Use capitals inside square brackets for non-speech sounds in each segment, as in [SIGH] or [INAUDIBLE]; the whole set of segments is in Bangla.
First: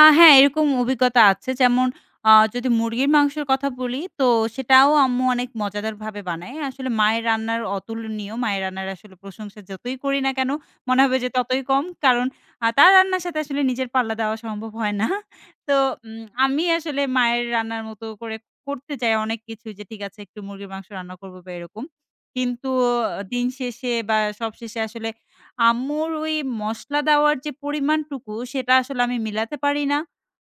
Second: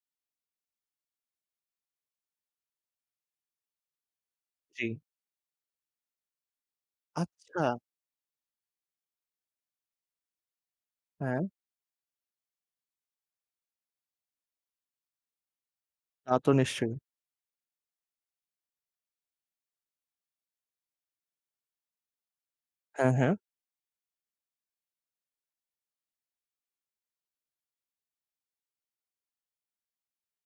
আ হ্যাঁ এরকম অভিজ্ঞতা আছে। যেমন, আ যদি মুরগির মাংসের কথা বলি, তো সেটাও জ্বি। আম্মু অনেক মজাদারভাবে বানায়। আসলে মায়ের রান্নার আচ্ছা। অতুলনীয়। মায়ের রান্নার আসলে প্রশংসা যতই করি না কেনো, মনে হবে যে হ্যাঁ। ততই কম। কারণ আ তার রান্নার সাথে আসলে নিজের পাল্লা দেওয়া সম্ভব হয় না। তো উ তা তো আমি নিশ্চয়ই। আসলে মায়ের রান্নার মত করে করতে চাই অনেক কিছু যে ঠিক আছে একটু মুরগির মাংস রান্না করব বা এরকম। কিন্তু হ্যাঁ, অ হ্যাঁ। দিন শেষে বা সব শেষে আসলে আম্মুর ওই মসলা দেওয়ার যে পরিমাণটুকু সেটা আসলে আমি মিলাতে পারি না।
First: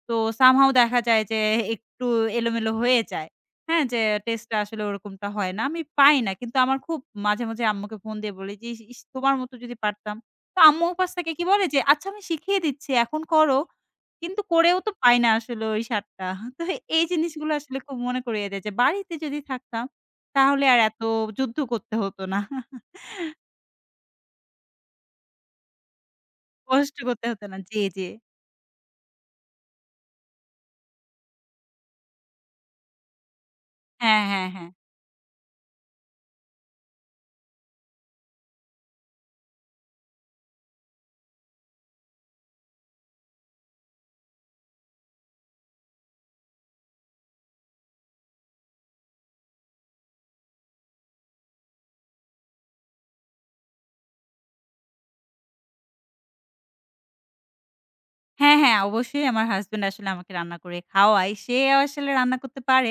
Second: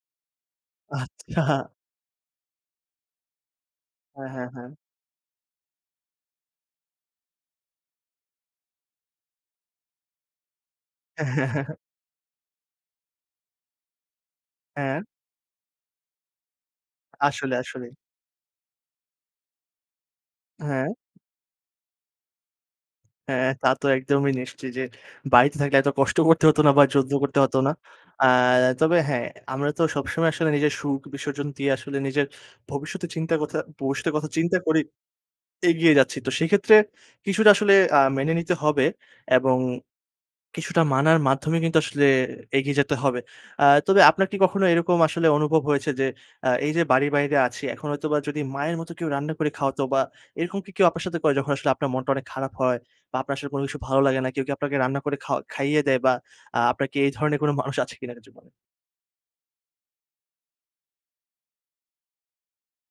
তো some how দেখা যায় যে আচ্ছা। একটু এলোমেলো হয়ে যায়। হ্যাঁ, যে হ্যাঁ, টেস্ট হ্যাঁ, টা হ্যাঁ। আসলে ওরকমটা হয় না। আমি পাই না। কিন্তু আমার খুব মাঝে, মাঝে আম্মুকে ফোন দিয়ে বলি যে, "ই ইস্! তোমার মতো যদি পারতাম।" তো আম্মু ওপাশ থেকে কি বলে যে, [CHUCKLES] "আচ্ছা আমি শিখিয়ে দিচ্ছি এখন করো।" কিন্তু করেও তো হ্যাঁ। পাই না আসলে ওই স্বাদটা। তো এই জিনিসগুলো আসলে, আসলে আসলেই। খুব মনে করিয়ে দেয় যে বাড়িতে যদি থাকতাম, তাহলে আর হ্যাঁ। এত যুদ্ধ করতে হত না। [CHUCKLES] হ্যাঁ, তা তো একদমই নিশ্চয় যে, বাড়িতে থাকলে এত কষ্ট করতে হতো না বা কষ্ট যুদ্ধ করতে করতে হত হত না। না। জি, জি। এ্যাঁ তবে হ্যাঁ, আমরা তো সবসময় আসলে নিজের সুখ বিসর্জন দিয়ে আসলে নিজের ভবিষ্যতের চিন্তা কথা পুরুষের হ্যাঁ, কথা হ্যাঁ, চিন্তা হ্যাঁ। করি এগিয়ে যাচ্ছি। তো সেক্ষেত্রে কিছুটা আসলে আ মেনে নিতে হবে এবং কিছুটা মানার মাধ্যমে কিন্তু আসলে এগিয়ে যেতে হবে। আ তবে আপনার কি কখনো এরকম আসলে অনুভব হয়েছে যে আ এই যে বাড়ির বাইরে আছি এখন হয়তোবা যদি মায়ের মতো কেউ রান্না করে খাওয়াত বা এরকম কি কেউ আপনার সাথে করে যখন আসলে আপনার মনটা অনেক খারাপ হয় বা আপনার আসলে কোনো কিছু ভালো লাগে না, কেউ কি আপনাকে রান্না করে খাওয়া খাইয়ে দেয়? বা আপনার কি এই ধরনের কোনো মানুষ আছে কিনা জীবনে? হ্যাঁ, হ্যাঁ। অবশ্যই আমার হাসব্যান্ড আসলে আমাকে রান্না করে খাওয়ায়। সে আসলে রান্না করতে পারে।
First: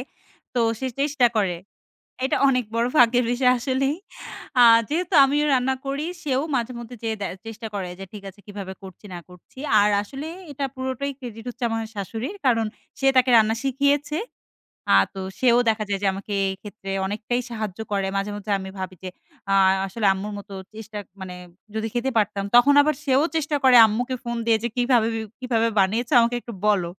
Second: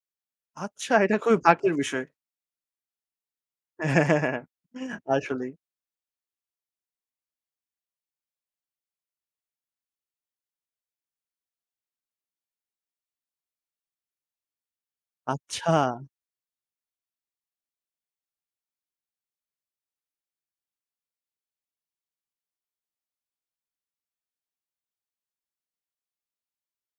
তো সে আচ্ছা, এটা চেষ্টা খুবই করে। ভাগ্যের বিষয়। এটা অনেক বড় ভাগ্যের বিষয় আসলেই। [CHUCKLES] আ যেহেতু আমিও আসলেই। রান্না করি, সেও মাঝে মধ্যে যেয়ে দে চেষ্টা করে যে ঠিক আছে কিভাবে করছি না করছি। আর আসলে এটা পুরোটাই ক্রেডিট হচ্ছে আমার শাশুড়ির। কারণ, সে তাকে রান্না শিখিয়েছে। আ তো সেও আচ্ছা। দেখা যায় যে আমাকে এই ক্ষেত্রে অনেকটাই সাহায্য করে। মাঝে, মাঝে আমি ভাবি যে, আ আসলে আম্মুর মত চেষ্টা মানে যদি খেতে পারতাম তখন আবার সেও চেষ্টা করে আম্মুকে ফোন দিয়ে যে, "কিভাবে, কিভাবে বানিয়েছো? আমাকে একটু বলো।"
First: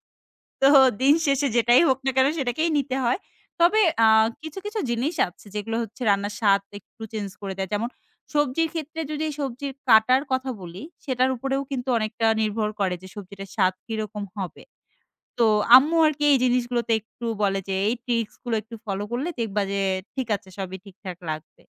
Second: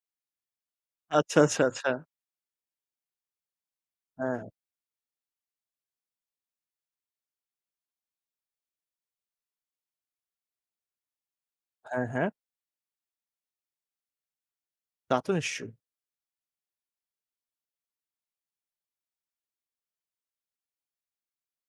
তো দিন আচ্ছা, শেষে আচ্ছা, যেটাই আচ্ছা। হোক না কেনো সেটাকেই নিতে হয়। তবে আ হ্যাঁ। কিছু, কিছু জিনিস আছে, যেগুলো হচ্ছে রান্নার স্বাদ একটু চেঞ্জ করে দেয়। যেমন সবজির ক্ষেত্রে যদি সবজির কাটার কথা বলি, সেটার উপরেও কিন্তু হ্যাঁ, অনেকটা হ্যাঁ। নির্ভর করে যে সবজিটা স্বাদ কিরকম হবে। তা তো তো নিশ্চয়ই। আম্মু আরকি এই জিনিসগুলোতে একটু বলে যে, "এই ট্রিকস গুলো একটু ফলো করলে দেখবা যে ঠিক আছে সবই ঠিকঠাক লাগবে।"